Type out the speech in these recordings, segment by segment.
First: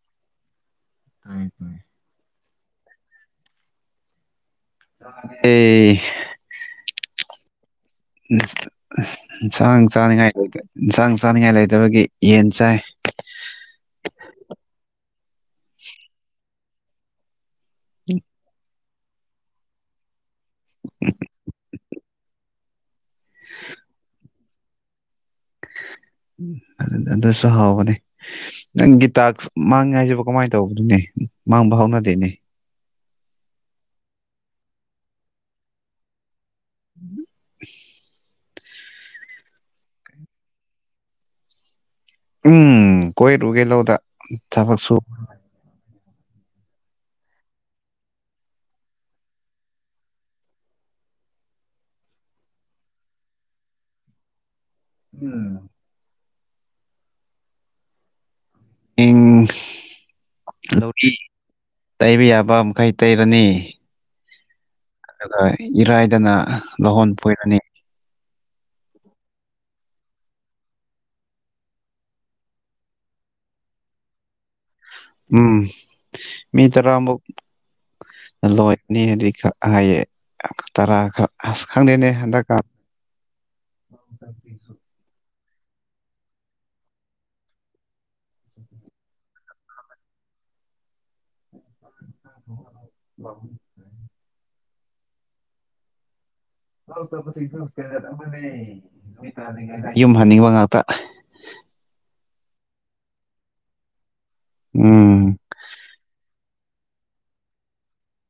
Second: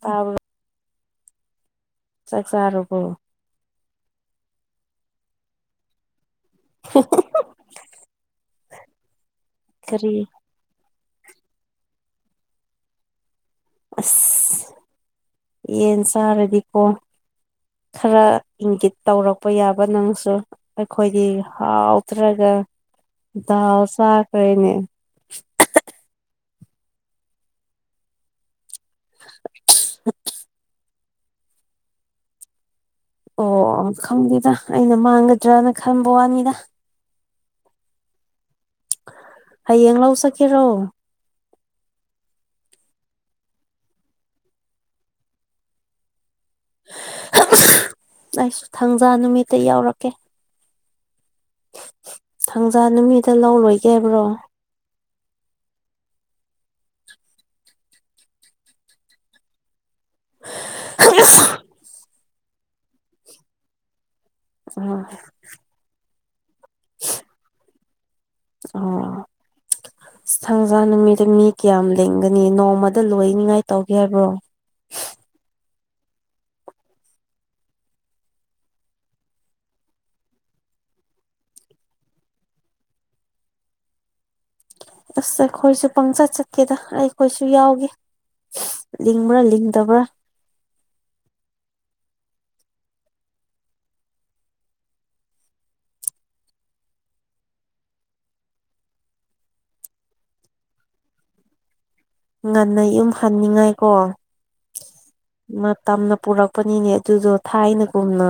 ꯇꯥꯕ꯭ꯔꯣ ꯇꯥꯏ ꯇꯥꯏ ꯆꯥꯛ ꯆꯥꯥꯔꯕꯣ ꯑꯩꯍ [inaudible] [inaudible] ꯏꯟꯁꯥꯡ ꯀꯔꯤ ꯆꯥꯅꯤꯡꯉꯥꯏ ꯂꯩꯇꯦ ꯏꯟꯁꯥꯡ ꯆꯥꯅꯤꯡꯉꯥꯏ ꯂꯩꯇꯕꯒꯤ ꯌꯦꯟ ꯆꯥꯏ ꯑꯁ ꯌꯦꯟ ꯆꯥꯔꯗꯤꯀꯣ ꯈꯔ ꯏꯪꯒꯤꯠ ꯇꯧꯔꯛꯄ ꯌꯥꯕ ꯅꯪꯁꯨ ꯑꯩꯈꯣꯏꯗꯤ ꯍꯥꯎꯇ꯭ꯔꯒ ꯗꯥꯜ ꯆꯥꯈ꯭ꯔꯦꯅꯦ ꯑꯗꯨ ꯑꯗꯨꯁꯨ ꯍꯥꯎꯕꯅꯦ ꯅꯪꯒꯤ ꯇꯥꯛꯁ ꯃꯥꯡꯉꯦ ꯍꯥꯏꯁꯤꯕꯨ ꯀꯃꯥꯏ ꯇꯧꯕꯅꯨꯅꯦ ꯃꯥꯡꯕ ꯍꯧꯅꯗꯦꯅꯦ ꯑꯣ ꯈꯪꯗꯦꯗ ꯑꯩꯅ ꯃꯥꯡꯒꯗ꯭ꯔꯅ ꯈꯟꯕ ꯋꯥꯅꯤꯗ [unintelligible] ꯍꯌꯦꯡ ꯂꯧ ꯆꯠꯀꯦꯔꯣ ꯎꯝ ꯀꯣꯏꯔꯨꯒꯦ ꯂꯧꯗ ꯊꯕꯛ ꯁꯨ ꯑꯩꯁꯨ ꯊꯪꯖꯥ ꯅꯨꯃꯤꯠꯇ ꯌꯥꯎꯔꯛꯀꯦ ꯊꯪꯖꯥ ꯅꯨꯃꯤꯠꯇ ꯂꯧ ꯂꯣꯏꯒꯦ ꯍꯥꯏꯕ꯭ꯔꯣ ꯎꯝ ꯎꯝ ꯂꯧꯔꯤ ꯇꯩꯕ ꯌꯥꯕ ꯃꯈꯩ ꯇꯩꯔꯅꯤ ꯎꯝ ꯑꯗꯨꯒ ꯏꯔꯥꯏꯗꯅ ꯂꯧꯍꯣꯟ ꯐꯣꯏꯔꯅꯤ ꯑꯣ ꯏꯁ ꯊꯥꯡꯖ ꯅꯨꯃꯤꯠꯇ ꯃꯤ ꯀꯌꯥꯝ ꯂꯤꯡꯒꯅꯤ ꯅꯣꯡꯃꯗ ꯂꯣꯏꯅꯤꯉꯥꯏ ꯇꯧꯒꯦ ꯍꯥꯏꯕ꯭ꯔꯣ ꯎꯝ ꯃꯤ ꯇꯔꯥ ꯃꯨꯛ ꯑ ꯂꯣꯏꯒꯅꯤꯅꯗꯤ ꯈ ꯍꯥꯏꯌꯦ ꯇꯔꯥ ꯈꯛ ꯑꯁ ꯈꯪꯗꯦꯅꯦ ꯍꯟꯗꯛ ꯀꯥ [unintelligible] ꯑꯁ ꯑꯩꯈꯣꯏꯁꯨ ꯄꯪꯆꯠ ꯆꯠꯀꯦꯗ ꯑꯩꯈꯣꯏꯁꯨ ꯌꯥꯎꯒꯦ ꯂꯤꯡꯕ꯭ꯔ ꯂꯤꯡꯗꯕ꯭ꯔ [unintelligible] ꯂꯧ ꯆꯠꯄꯁꯤꯡꯁꯨ ꯅꯣꯁꯇꯦꯔꯠ ꯑꯃꯅꯦ ꯃꯩ ꯄꯥꯜꯂꯤꯉꯩꯗ ꯌꯨꯝ ꯍꯟꯅꯤꯡꯕ ꯉꯥꯛꯇ [inaudible] ꯉꯟꯅ ꯌꯨꯝ ꯍꯟꯅꯤꯡꯉꯥꯏ ꯀꯣ ꯎꯝ ꯃꯇꯝꯅ ꯄꯨꯔꯛ ꯄꯅꯤꯅꯦ ꯑꯗꯨꯗꯣ ꯊꯥꯏꯅꯒꯨꯝꯅ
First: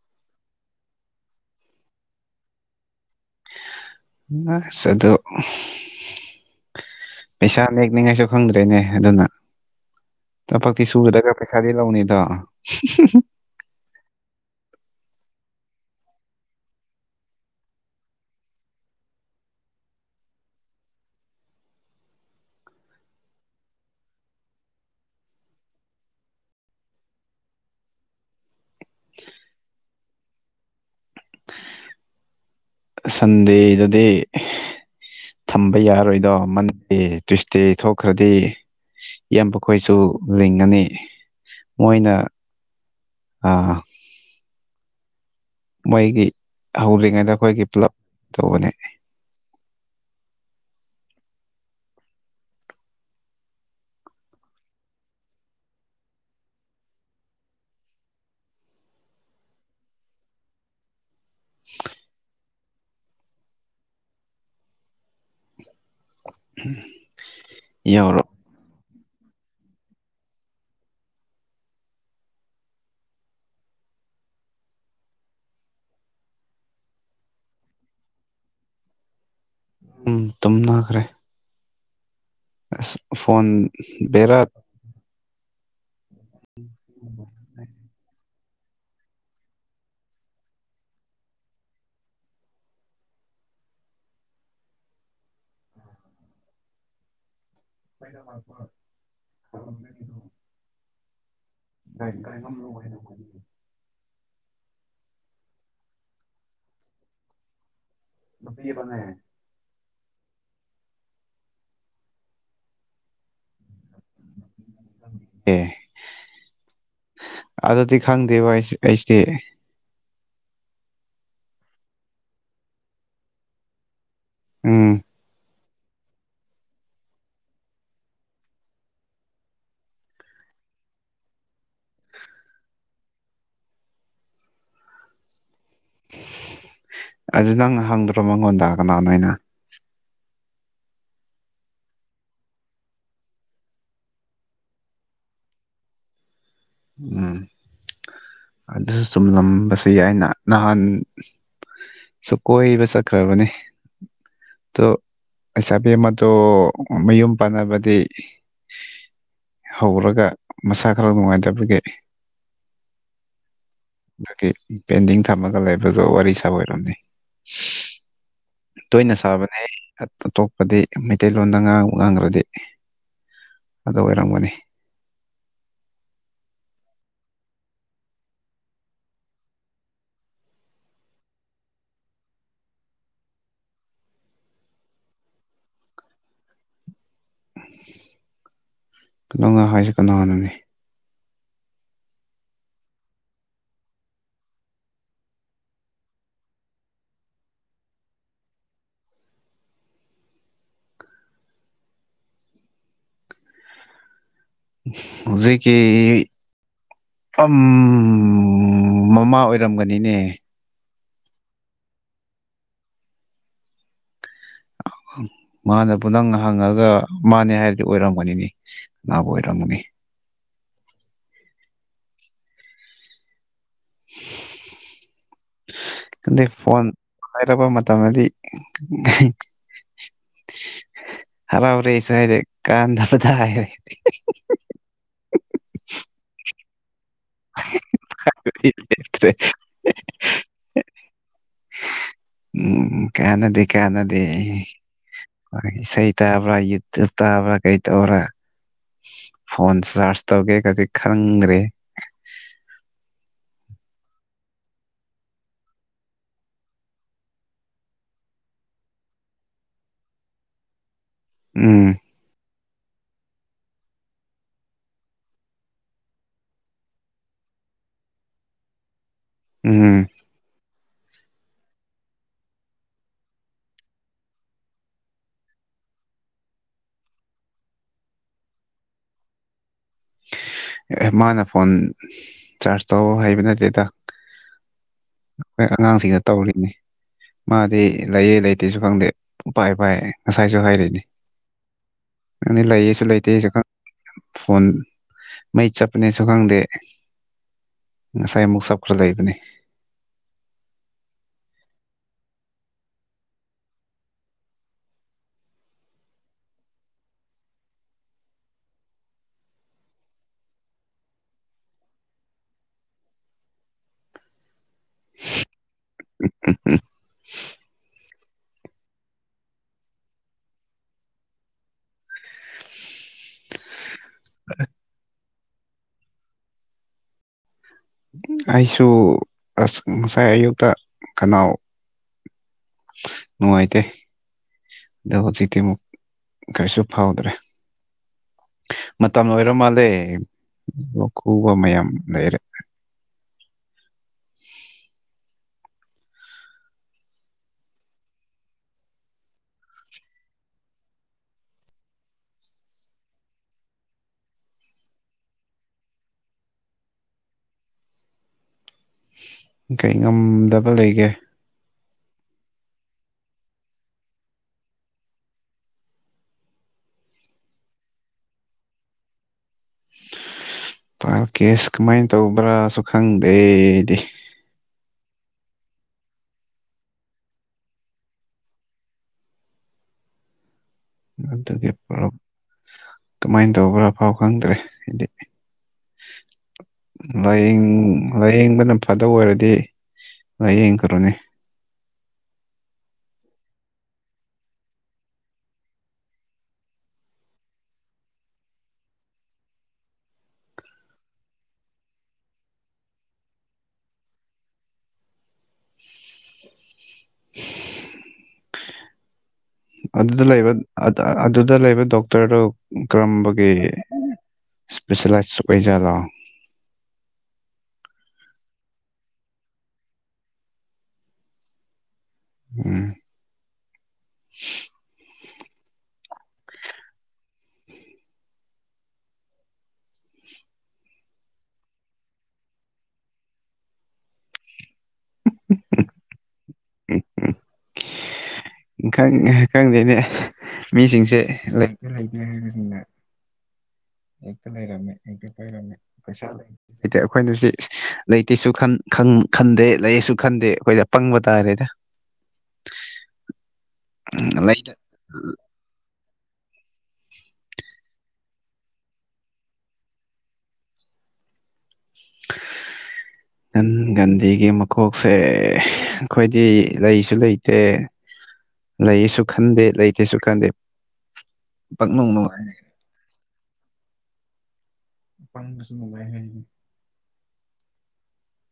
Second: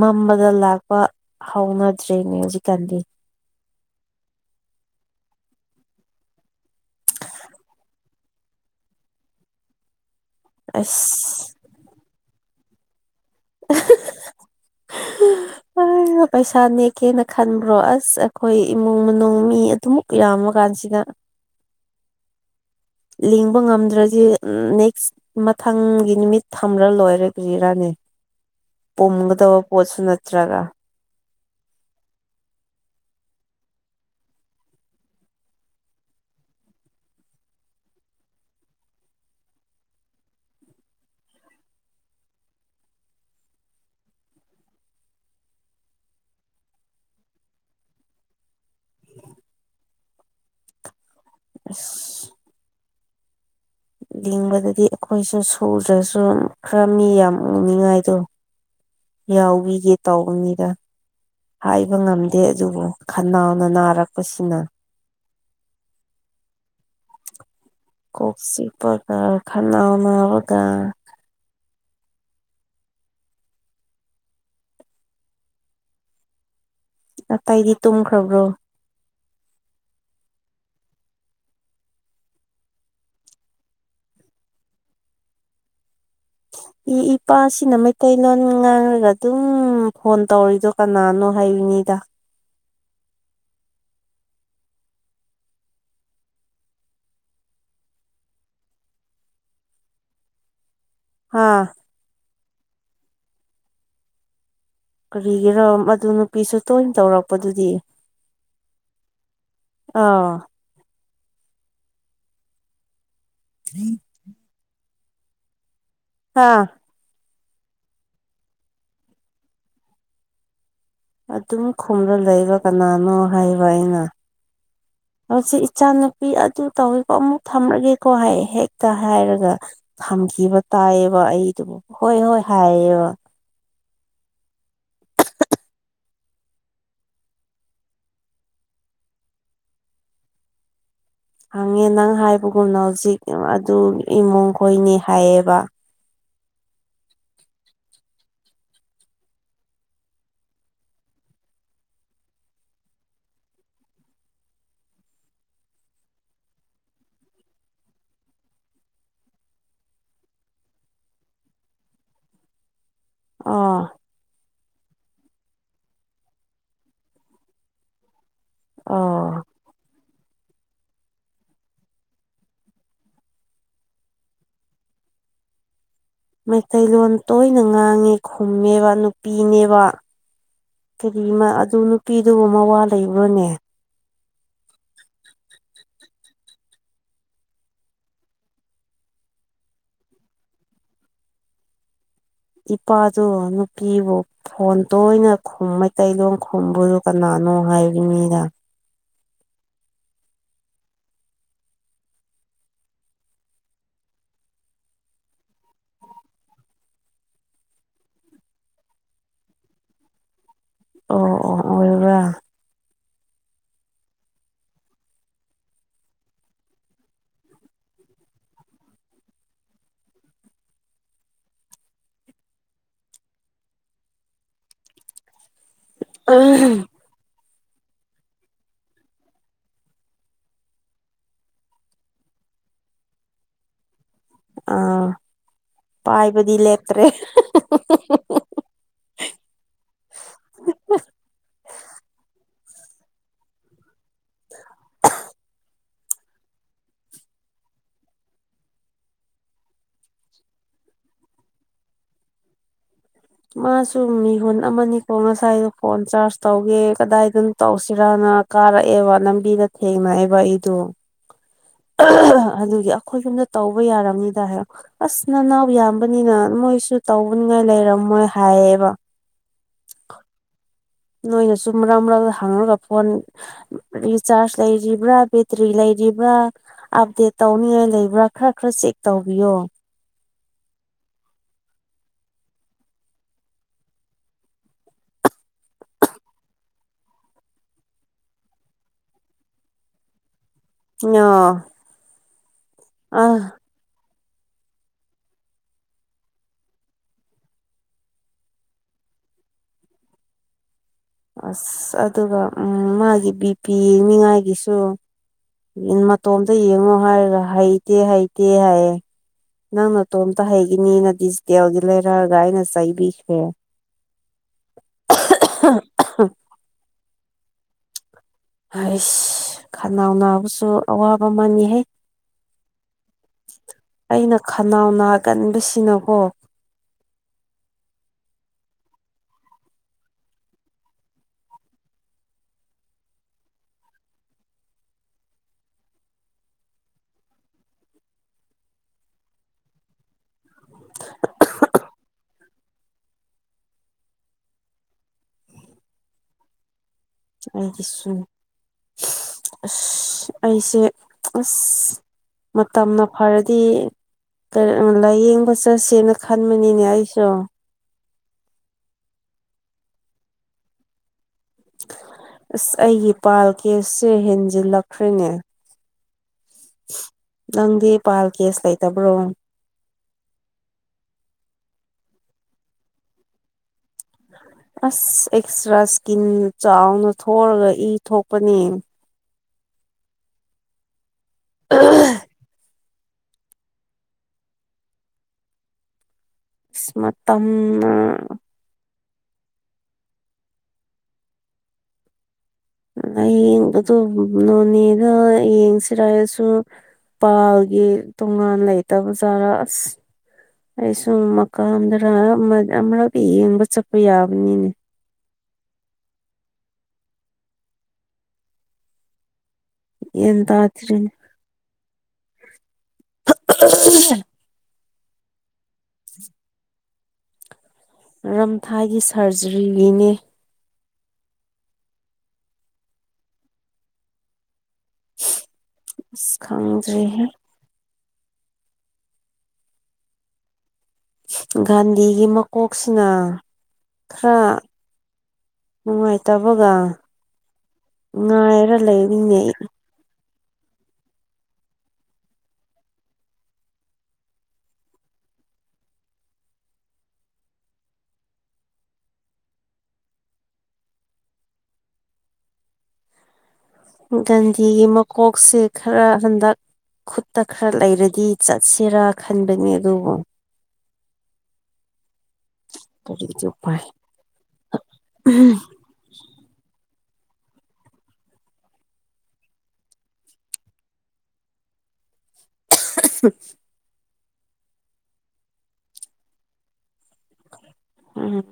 ꯃꯝꯃꯒ ꯂꯥꯛꯄ ꯍꯧꯅꯗ꯭ꯔꯦꯅꯦ ꯍꯧꯖꯤꯛꯀꯥꯟꯗꯤ ꯅꯁ ꯑꯗꯣ ꯄꯩꯁꯥ ꯅꯦꯛꯅꯤꯉꯥꯏꯁꯨ ꯈꯪꯗ꯭ꯔꯦꯅꯦ ꯑꯗꯨꯅ ꯊꯕꯛꯇꯤ ꯁꯨꯗ꯭ꯔꯒ ꯑꯁ ꯄꯩꯁꯥꯗꯤ ꯂꯧꯅꯤꯗꯣ [inaudible] [inaudible] ꯅꯅ ꯄꯩꯁꯥ ꯅꯦꯛꯀꯦꯅ ꯈꯟꯕ꯭ꯔꯣ ꯑꯁ ꯑꯩꯈꯣꯏ ꯏꯃꯨꯡ ꯃꯅꯨꯡ ꯃꯤ ꯑꯗꯨꯃ ꯌꯥꯝꯃ ꯀꯥꯟꯁꯤꯗ ꯂꯤꯡꯕ ꯉꯝꯗ꯭ꯔꯗꯤ ꯅꯦꯛꯁ ꯃꯊꯪꯒꯤ ꯅꯨꯃꯤꯠ ꯊꯝꯂ ꯂꯣꯏꯔꯦ ꯒꯔꯤꯔꯥꯅꯤ ꯄꯨꯝꯒꯗꯕ ꯄꯣꯠꯁꯨ ꯅꯠꯇ꯭ꯔꯒ ꯁꯟꯗꯦꯗꯗꯤ ꯊꯝꯕ ꯌꯥꯔꯣꯏꯗꯣ ꯃꯟꯗꯦ ꯇ꯭ꯨꯁꯗꯦ ꯊꯣꯛꯈ꯭ꯔꯗꯤ ꯏꯦꯝꯕꯈꯣꯏꯁꯨ ꯂꯤꯡꯉꯅꯤ ꯃꯣꯏꯅ ꯃꯣꯏꯒꯤ ꯍꯧꯔꯤꯉꯩꯗ ꯑꯩꯈꯣꯏꯒꯤ ꯄꯨꯂꯞ ꯇꯧꯕꯅꯦ [inaudible] ꯎ [inaudible] ꯂꯤꯡꯕꯗꯗꯤ ꯑꯩꯈꯣꯏꯁꯨ ꯁꯨꯗ꯭ꯔꯁꯨ ꯈꯔ ꯃꯤ ꯌꯥꯝꯅꯤꯡꯉꯥꯏꯗꯣ ꯌꯥꯎꯋꯒꯦ ꯇꯥꯎꯕ ꯃꯤꯗ ꯍꯥꯏꯕ ꯉꯝꯗꯦ ꯑꯗꯨꯕꯨ ꯈꯟꯅꯥꯎꯅ ꯅꯥꯔꯛꯄꯁꯤꯅ ꯌꯥ ꯀꯣꯛ ꯆꯤꯛꯄꯒ ꯈꯅꯥꯎ ꯅꯥꯕꯒ ꯑꯇꯩꯗꯤ ꯇꯨꯝꯈ꯭ꯔꯕꯣ ꯎꯝ ꯇꯨꯝꯅꯈ꯭ꯔꯦ ꯑꯁ ꯐꯣꯟ ꯕꯦꯔꯥꯛ ꯏ ꯏꯄꯥꯁꯤꯅ ꯃꯩꯇꯩꯂꯣꯟ ꯉꯥꯡꯔꯒ ꯑꯗꯨꯝ ꯐꯣꯟ ꯇꯧꯔꯤꯗꯣ ꯀꯅꯥꯅꯣ ꯍꯥꯏꯌꯨꯅꯤꯗ [inaudible] ꯍꯥꯥ ꯒꯥꯢ ꯒꯥꯢꯉꯝꯂꯨ ꯍꯥꯢꯅ [unintelligible] ꯀꯔꯤꯒꯤꯔꯣ ꯃꯗꯨ ꯅꯨꯄꯤꯁꯨ ꯇꯣꯏꯅ ꯇꯧꯔꯛꯄꯗꯨꯗꯤ ꯅꯨꯄꯤ ꯑꯃꯅꯦ ꯑꯥ [inaudible] ꯑꯦ ꯍꯥꯥ ꯑꯗꯨꯗꯤ ꯈꯪꯗꯦꯕ ꯑꯩꯁꯦ ꯑꯩꯁꯦ ꯑꯗꯨꯝ ꯈꯨꯝꯔ ꯂꯩꯕ ꯀꯅꯥꯅꯣ ꯍꯥꯏꯕ ꯑꯩꯅ ꯎꯝ ꯍꯣꯢꯁꯦ ꯏꯆꯥ ꯅꯨꯨꯄꯤ ꯑꯗꯨ ꯇꯧꯋꯤꯀꯣ ꯑꯃꯨꯛ ꯊꯝꯔꯒꯦꯀꯣ ꯍꯥꯏꯌꯦ ꯍꯦꯛꯇ ꯍꯥꯏꯔꯒ ꯊꯝꯈꯤꯕ ꯇꯥꯏꯌꯦꯕ ꯑꯩꯗꯣ ꯍꯣꯏ ꯍꯣꯏ ꯍꯥꯏꯌꯦꯕ ꯑꯗꯨ ꯅꯪꯅ ꯍꯪꯗ꯭ꯔꯣ ꯃꯪꯉꯣꯟꯗ ꯀꯅꯥꯅꯣꯅꯩꯅ ꯍꯪꯉꯦ ꯅꯪ ꯍꯥꯏꯕꯒꯨꯝꯅ ꯍꯧꯖꯤꯛ ꯑꯗꯨ ꯏꯃꯨꯡ ꯈꯣꯏꯅꯤ ꯍꯥꯏꯌꯦꯕ ꯎꯝ ꯑꯗꯨꯁꯨ ꯆꯨꯝꯂꯝꯕꯁꯨ ꯌꯥꯏꯅ ꯅꯍꯥꯟ ꯁꯨ ꯀꯣꯏꯕ ꯆꯠꯈ꯭ꯔꯥꯕꯅꯦ ꯗꯣ ꯑꯁ ꯑꯕꯦꯝꯃꯗꯣ ꯃꯌꯨꯝ ꯄꯥꯟꯅꯕꯗꯤ ꯍꯧꯔꯒ ꯃꯁꯥ ꯈꯔ ꯅꯨꯡꯉꯥꯏꯗ ꯇꯕꯒꯤ ꯑꯣ ꯃꯥꯒꯤ ꯄꯦꯟꯗꯤꯡ ꯊꯝꯃꯒ ꯂꯩꯕꯗꯣ ꯋꯥꯔꯤ ꯁꯥ ꯑꯣꯏꯔꯝꯅꯤ ꯇꯣꯏꯅ ꯑꯣ ꯁꯥꯕꯅꯦꯍꯦ ꯑꯇꯣꯞꯄꯗꯤ ꯃꯩꯇꯩꯂꯣꯟꯗ ꯉꯥꯡ ꯉꯥꯡꯒ꯭ꯔꯗꯤ ꯑꯗꯨ ꯑꯣꯏꯔꯝꯒꯅꯤ ꯃꯩꯇꯩꯂꯣꯟ ꯇꯣꯏꯅ ꯉꯥꯡꯉꯦ ꯈꯨꯝꯃꯦꯕ ꯅꯨꯄꯤꯅꯦꯕ ꯀꯔꯤ ꯑꯗꯨ ꯅꯨꯄꯤꯗꯨꯕꯨꯨꯝ ꯃꯋꯥ ꯂꯩꯕ꯭ꯔꯣꯅꯦ ꯅꯪꯅ ꯍꯥꯏꯖꯦ ꯀꯅꯥꯅꯣꯅꯦ ꯏꯄꯥꯗꯣ ꯅꯨꯄꯤꯕꯣ ꯐꯣꯟ ꯇꯣꯏꯅ ꯈꯨꯝ ꯃꯩꯇꯩꯂꯣꯟ ꯈꯨꯝꯕꯨꯗꯣ ꯀꯅꯥꯅꯣ ꯍꯥꯏꯕꯅꯤꯗ ꯍꯧꯖꯤꯛꯀꯤ ꯐꯝ... ꯃꯃꯥ ꯑꯣꯏꯔꯝꯒꯅꯤꯅꯦ ꯑꯣ ꯑꯣ ꯑꯣꯢ [unintelligible] ꯃꯥꯅꯕꯨ ꯅꯪ ꯍꯪꯉꯒ ꯃꯥꯅꯦ ꯍꯥꯏꯔꯗꯤ ꯑꯣꯏꯔꯝꯒꯅꯤꯅꯦ ꯀꯅꯥꯕꯨ ꯑꯣꯏꯔꯃꯅꯤ ꯈꯪꯗꯦ ꯐꯣꯟ ꯍꯥꯏꯔꯕ ꯃꯇꯝꯗꯗꯤ ꯍꯔꯥꯎꯔꯦꯁꯨ ꯍꯥꯏꯔꯦ ꯀꯥꯟꯗꯕꯗ ꯍꯥꯏꯔꯦ ꯑꯥ ꯄꯥꯏꯕꯗꯤ ꯂꯦꯞꯇ꯭ꯔꯦ [unintelligible] ꯎꯝ ꯀꯅꯥꯗꯦ ꯀꯅꯥꯗꯦ ꯢꯁꯩ ꯇꯥꯕ꯭ꯔꯥ ꯌꯨꯇꯨꯞ ꯇꯥꯕ꯭ꯔꯥ ꯀꯩ ꯇꯧꯕ꯭ꯔꯥ ꯐꯣꯟ ꯆꯥꯔꯖ ꯇꯧꯒꯦꯒꯗꯤ ꯈꯪꯗ꯭ꯔꯦ ꯃꯥꯁꯨ ꯃꯤꯍꯨꯟ ꯑꯃꯅꯤꯀꯣ ꯉꯁꯥꯏꯗꯣ ꯐꯣꯟ ꯆꯥꯔꯖ ꯇꯧꯒꯦ ꯀꯗꯥꯏꯗꯅꯣ ꯇꯧꯁꯤꯔꯥꯅ ꯀꯥꯔꯛꯑꯦꯕ ꯂꯝꯕꯤꯗ ꯊꯦꯡꯅꯛꯑꯦꯕ ꯑꯩꯗꯣ ꯎꯝ ꯑꯗꯨꯒꯤ ꯑꯩꯈꯣꯏ ꯌꯨꯝꯗ ꯇꯧꯕ ꯌꯥꯔꯝꯅꯤꯗ ꯍꯥꯏꯔ ꯑꯁ ꯅꯅꯥꯎ ꯌꯥꯝꯕꯅꯤꯅ ꯃꯣꯏꯁꯨ ꯇꯧꯕꯅꯤꯉꯥꯏ ꯂꯩꯔꯝꯃꯣꯏ ꯍꯥꯏꯌꯦꯕ ꯎꯝ [unintelligible] ꯅꯣꯏꯅꯁꯨꯨꯝ ꯃꯔꯛ ꯃꯔꯛ ꯍꯥꯡꯔꯨꯔꯒ ꯐꯣꯟ ꯔꯤꯆꯥꯔꯖ ꯂꯩꯔꯤꯕ꯭ꯔꯥ ꯕꯦꯇ꯭ꯔꯤ ꯂꯩꯔꯤꯕ꯭ꯔꯥ ꯑꯞꯗꯦꯠ ꯇꯧꯅꯤꯡꯉꯥꯏ ꯂꯩꯕ꯭ꯔꯥ ꯈꯔ ꯈꯔ ꯆꯦꯛ ꯇꯧꯕꯤꯌꯣ ꯑꯦ ꯃꯥꯅ ꯐꯣꯟ ꯆꯥꯔꯖ ꯇꯧ ꯍꯥꯏꯩꯕ ꯅꯠꯇꯦꯗ ꯑꯩꯈꯣꯏ ꯑꯉꯥꯡꯁꯤꯗ ꯇꯧꯔꯤꯅꯤ ꯃꯥꯗꯤ ꯂꯩꯌꯦ ꯂꯩꯇꯦꯁꯨ ꯈꯪꯗꯦ ꯎꯄꯥꯏ ꯄꯥꯏ ꯉꯁꯥꯏꯁꯨ ꯍꯥꯏꯔꯤ ꯑ ꯑꯗꯨꯅꯤ ꯂꯩꯌꯦꯁꯨ ꯂꯩꯇꯦꯁꯨ ꯐꯣꯟ ꯃꯩ ꯆꯠꯄꯅꯦꯁꯨ ꯈꯪꯗꯦ ꯉꯁꯥꯏ ꯑꯃꯨꯛ ꯆꯞꯈ꯭ꯔ ꯂꯩꯕꯅꯤ ꯑꯁ ꯑꯗꯨꯒ ꯎ ꯃꯥꯒꯤ ꯕꯤꯄꯤ ꯃꯤꯉꯥꯏꯒꯤꯁꯨ ꯃꯇꯣꯝꯇ ꯌꯦꯡꯉꯣ ꯍꯥꯏꯔꯒ ꯍꯩꯇꯦ ꯍꯩꯇꯦ ꯍꯥꯏꯩꯌꯦ ꯅꯪ ꯃꯇꯇꯣꯝꯇ ꯍꯩꯈꯤꯅꯤꯅ ꯗꯤꯖꯤꯇꯦꯜꯒꯤ ꯂꯩꯔꯛꯑꯒ ꯑꯩꯅ ꯆꯩꯕꯤꯈ꯭ꯔꯦ [unintelligible] [unintelligible] ꯑꯩꯁ ꯈꯅꯥꯎ ꯅꯥꯕꯁꯨ ꯑꯋꯥꯕ ꯃꯅꯤꯍꯩ ꯑꯩꯅ ꯈꯅꯥꯎ ꯅꯥꯒꯟꯕꯁꯤꯅꯀꯣ ꯑꯩꯁꯨ ꯑꯁ ꯉꯁꯥꯏ ꯑꯌꯨꯛꯇ ꯀꯅꯥꯎ ꯅꯨꯡ ꯑꯥꯏꯇꯦ ꯑꯗꯣ ꯍꯧꯖꯤꯛꯇꯤ ꯑꯃꯨꯛ ꯀꯩꯁꯨ ꯐꯥꯎꯗ꯭ꯔꯦ ꯃꯇꯝ ꯑꯣꯏꯔ ꯃꯥꯜꯂꯦ ꯈꯨꯕ ꯃꯌꯥꯝ ꯂꯩꯔꯦ ꯑꯩꯒꯤꯁꯨ ꯑꯁ ꯑꯩꯁꯦ ꯑꯁ ꯃꯇꯝꯅ ꯐꯔꯗꯤ ꯂꯥꯏꯌꯦꯡꯕ ꯆꯠꯁꯦꯅ ꯈꯟꯕꯅꯤꯅꯦ ꯑꯩꯁꯨ ꯀꯩ ꯉꯝꯗꯕ ꯂꯩꯒꯦ ꯑꯁ ꯑꯩꯒꯤ ꯄꯥꯜ ꯀꯦꯁꯁꯦ ꯍꯦꯟꯖꯤꯜꯂꯛꯈ꯭ꯔꯦꯅꯦ ꯅꯪꯗꯤ ꯄꯥꯜ ꯀꯦꯁ ꯂꯩꯇꯕ꯭ꯔꯣ ꯄꯥꯜ ꯀꯦꯁ ꯀꯃꯥꯏꯅ ꯇꯧꯕ꯭ꯔꯥꯁꯨ ꯈꯪꯗꯦꯗꯤ ꯑꯁ ꯑꯦꯛꯁꯇ꯭ꯔꯥ ꯏꯁꯀꯤꯟ ꯆꯥꯎꯅ ꯊꯣꯛꯑꯒ ꯏ ꯊꯣꯛꯄꯅꯦ ꯑꯗꯨꯒꯤ ꯑꯁ ꯀꯃꯥꯏꯅ ꯇꯧꯕ꯭ꯔꯥꯐꯥꯎ ꯈꯪꯗ꯭ꯔꯦ ꯍꯥꯏꯗꯤ ꯂꯥꯏꯌꯦꯡ ꯃꯇꯝꯅ ꯂꯥꯏꯌꯦꯡꯕꯅ ꯐꯗꯕ ꯑꯣꯏꯔꯗꯤ ꯂꯥꯏꯌꯦꯡꯈ꯭ꯔꯣꯅꯤ ꯑꯩꯡ ꯑꯗꯨꯗ ꯅꯣꯅꯦꯗ ꯌꯦꯡꯁꯤꯔꯔꯁꯨ ꯏ ꯄꯥꯜꯒꯤ ꯇꯣꯉꯥꯟ ꯂꯩꯇꯕ ꯖꯥꯔꯥ ꯑꯁ ꯑꯩ ꯁꯨꯝ ꯃꯀꯥꯟꯗꯔ ꯑꯃꯨꯔꯛꯇ ꯌꯦꯡꯕ ꯆꯠꯄ ꯌꯥꯕꯅꯤꯅꯦ [inaudible] ꯑꯗꯨꯗ ꯒ꯭ꯌꯥꯟ ꯂꯩꯕ ꯇꯥꯗ꯭ꯔꯤꯅꯦ ꯑꯗꯨꯗ ꯂꯩꯕ ꯗꯣꯛꯇꯔꯗꯨ ꯀꯔꯝꯕꯒꯤ ꯏꯁꯄꯤꯦꯁꯦꯂꯥꯏꯁ ꯑꯣꯏꯖꯥꯂꯣ [inaudible] ꯃꯔꯝꯊꯥꯒꯤ ꯁꯥꯔꯖꯔꯤꯒꯤꯅꯦ ꯎꯝ ꯈꯪꯗ꯭ꯔꯦꯍꯦ ꯒꯥꯟꯙꯤꯒꯤ ꯃꯀꯣꯛꯁꯤꯅ ꯈꯔ ꯅꯨꯡꯉꯥꯏꯇ ꯇꯕꯒ ꯉ ꯈꯪꯉꯦ ꯈꯪꯗꯦꯅꯦ ꯃꯤꯁꯤꯡꯁꯦ ꯂꯩꯇꯦ ꯂꯩꯇꯦ ꯍꯥꯏꯕꯁꯤꯡꯅ ꯌꯦꯛꯇ ꯂꯩꯔꯝꯃꯦꯛꯇ ꯄꯔꯝꯃꯦ ꯀꯩ ꯍꯥꯏꯗꯤ ꯑꯩꯈꯣꯏꯅ ꯁꯤ ꯂꯩꯇꯦꯁꯨ ꯈꯟꯗꯦ ꯂꯩꯁꯨ ꯈꯟꯗꯦ ꯑꯩꯈꯣꯏꯗ ꯄꯪꯕ ꯇꯥꯔꯦꯗ ꯂꯩꯗ ꯥꯒꯟꯙꯤꯒꯤ ꯃꯀꯣꯛꯁꯦ ꯈꯔ ꯍꯟꯗꯛ ꯈꯨꯠꯇ ꯈꯔ ꯂꯩꯔꯗꯤ ꯆꯠꯁꯤꯔꯥ ꯈꯟꯕꯅꯤ ꯑꯗꯨꯕꯨ [inaudible] ꯀꯔꯤꯗꯤ ꯎꯄꯥꯏ ꯒꯥꯟꯙꯤꯒꯤ ꯃꯀꯣꯛꯁꯦ ꯑꯩꯈꯣꯏꯗꯤ ꯂꯩꯁꯨ ꯂꯩꯇꯦ ꯂꯩꯁꯨ ꯈꯟꯗꯦ ꯂꯩꯇꯦꯁꯨ ꯈꯟꯗꯦ ꯄꯥꯛꯅꯨꯡ ꯅꯨꯡꯉꯥꯏꯌꯦ [inaudible] ꯄꯪꯕꯁꯨ ꯅꯨꯡꯉꯥꯏ ꯍꯥꯏ ꯎꯝ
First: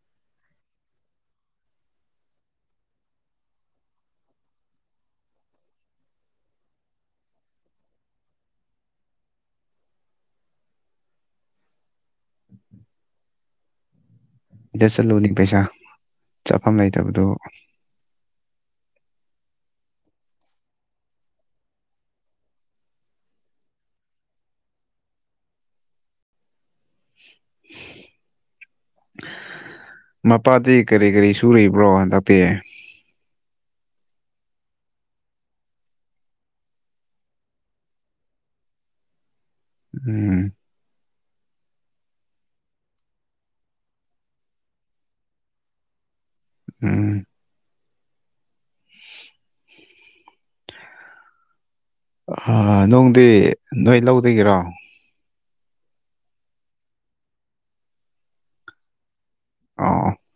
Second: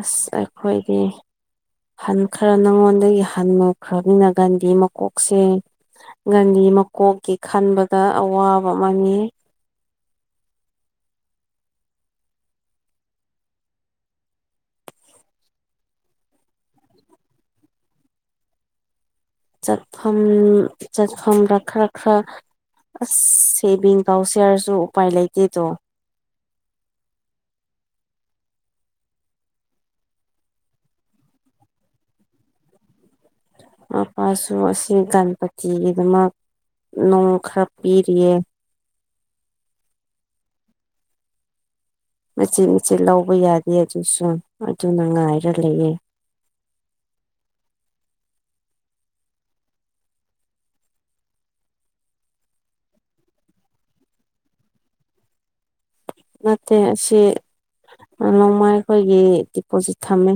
ꯑꯁ ꯑꯩꯈꯣꯏꯗꯤ ꯍꯟ ꯈꯔ ꯅꯪꯉꯣꯟꯗꯒꯤ ꯍꯟꯅꯨ ꯈ꯭ꯔꯕꯅꯤꯅ ꯒꯟꯗꯤ ꯃꯀꯣꯛꯁꯦ ꯒꯟꯙꯤ ꯃꯀꯣꯛꯀꯤ ꯈꯟꯕꯗ ꯑꯋꯥꯕ ꯑꯃꯅꯤ ꯏꯗ ꯆꯠꯂꯨꯅꯤ ꯄꯩꯁꯥ ꯆꯠꯐꯝ ꯂꯩꯇꯕꯗꯨ ꯆꯠꯐꯝ ꯆꯠꯐꯝꯗ ꯈꯔ ꯈꯔ ꯑꯁ ꯁꯦꯚꯤꯡ ꯇꯧꯁꯦ ꯍꯥꯏꯔꯁꯨ ꯎꯄꯥꯏ ꯂꯩꯇꯦꯗꯣ [inaudible] ꯃꯄꯥꯗꯤ ꯀꯔꯤ ꯀꯔꯤ ꯁꯨꯔꯤꯕ꯭ꯔꯣ ꯍꯟꯗꯛꯇꯤ ꯃꯄꯥꯁꯨ ꯑꯁꯤ ꯒꯟꯄꯇꯤꯒꯤꯗꯃꯛ ꯅꯣꯡ ꯈꯔ ꯄꯤꯔꯤꯌꯦ ꯎꯝ ꯃꯆꯦꯠ ꯃꯆꯦꯠ ꯂꯧꯕ ꯌꯥꯗꯦ ꯑꯗꯨꯁꯨ ꯑꯗꯨꯅ ꯉꯥꯏꯔ ꯂꯩꯌꯦ ꯎꯝ ꯑꯥ ꯅꯣꯡꯗꯤ ꯅꯣꯏ ꯂꯧꯗꯒꯤꯔꯣ ꯅꯠꯇꯦ ꯑꯁꯤ ꯅꯣꯡꯃꯩ ꯑꯩꯈꯣꯏꯒꯤ ꯗꯤꯄꯣꯖꯤꯠ ꯑꯣ ꯊꯝꯃꯦ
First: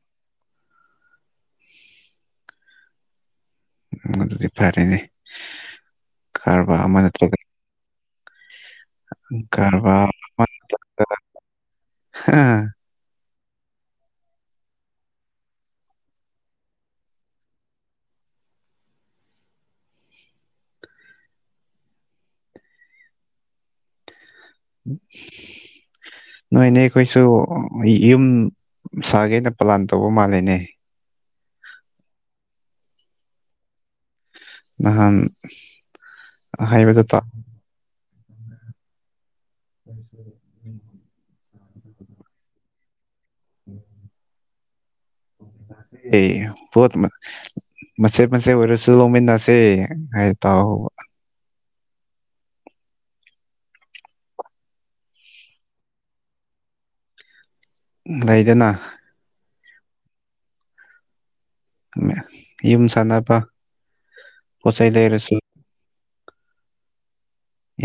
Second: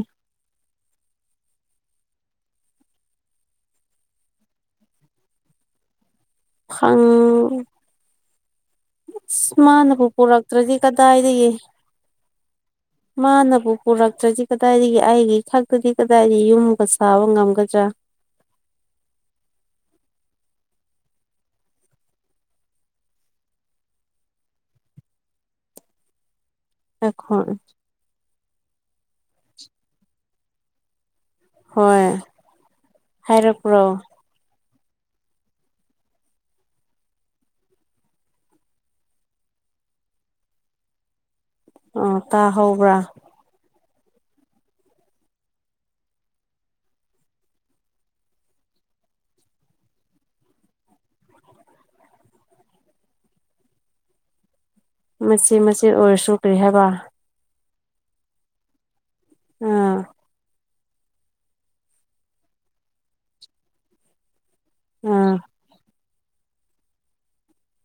ꯎꯝ ꯑꯗꯨꯗꯤ ꯐꯔꯦꯅꯦ ꯀꯔꯕꯥꯔ ꯑꯃ ꯐꯪ ꯅꯠꯇ꯭ꯔꯒ ꯑꯁ ꯀꯔꯕꯥꯔ ꯃꯥꯅꯕꯨ ꯄꯨꯔꯛꯇ꯭ꯔꯗꯤ ꯀꯗꯥꯏꯗꯒꯤ ꯍꯥ ꯃꯥꯅꯕꯨ ꯄꯨꯔꯛꯇ꯭ꯔꯗꯤ ꯀꯗꯥꯏꯗꯒꯤ ꯑꯩꯒꯤ ꯈꯛꯇꯗꯤ ꯀꯗꯥꯏꯗꯒꯤ ꯌꯨꯝꯒ ꯁꯥꯕ ꯉꯝꯒꯗ꯭ꯔꯥ ꯅꯣꯏꯅꯦ ꯑꯩꯈꯣꯏꯁꯨ ꯑꯩꯈꯣꯏ ꯑꯩ ꯌꯨꯝ ꯁꯥꯒꯦꯅ ꯄ꯭ꯂꯥꯟ ꯇꯧꯕ ꯃꯥꯜꯂꯦꯅꯦ ꯍꯣꯏ ꯍꯥꯏꯔꯛꯄ꯭ꯔꯣ ꯅꯍꯥꯟ ꯍꯥꯏꯕꯗꯨ ꯇꯥ [unintelligible] ꯑꯣ ꯇꯥ ꯍꯧꯕ꯭ꯔꯥ [unintelligible] [unintelligible] ꯃꯆꯦꯠ ꯃꯆꯦꯠ ꯑꯣꯏꯔꯁꯨ ꯂꯧꯃꯤꯟꯅꯁꯦ ꯍꯥꯏ ꯇꯥꯎꯍꯧꯕ ꯃꯆꯦ ꯃꯆꯦꯠ ꯑꯣꯏꯔꯁꯨ ꯀꯔꯤ ꯍꯥꯏꯕ ꯂꯩꯗꯅ ꯑꯥ ꯌꯨꯝ ꯁꯥꯅꯕ ꯄꯣꯠꯆꯩ ꯂꯩꯔꯁꯨ ꯑꯥ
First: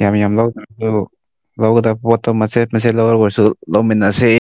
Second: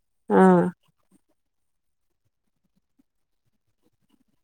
ꯌꯥꯝ ꯌꯥꯝ ꯑꯥ ꯂꯧꯗꯔꯁꯨ ꯂꯧꯒꯗꯕ ꯄꯣꯠꯇꯣ ꯃꯆꯦꯠ ꯃꯆꯦꯠ ꯂꯧꯔꯒꯁꯨ ꯂꯧꯃꯤꯟꯅꯁꯤ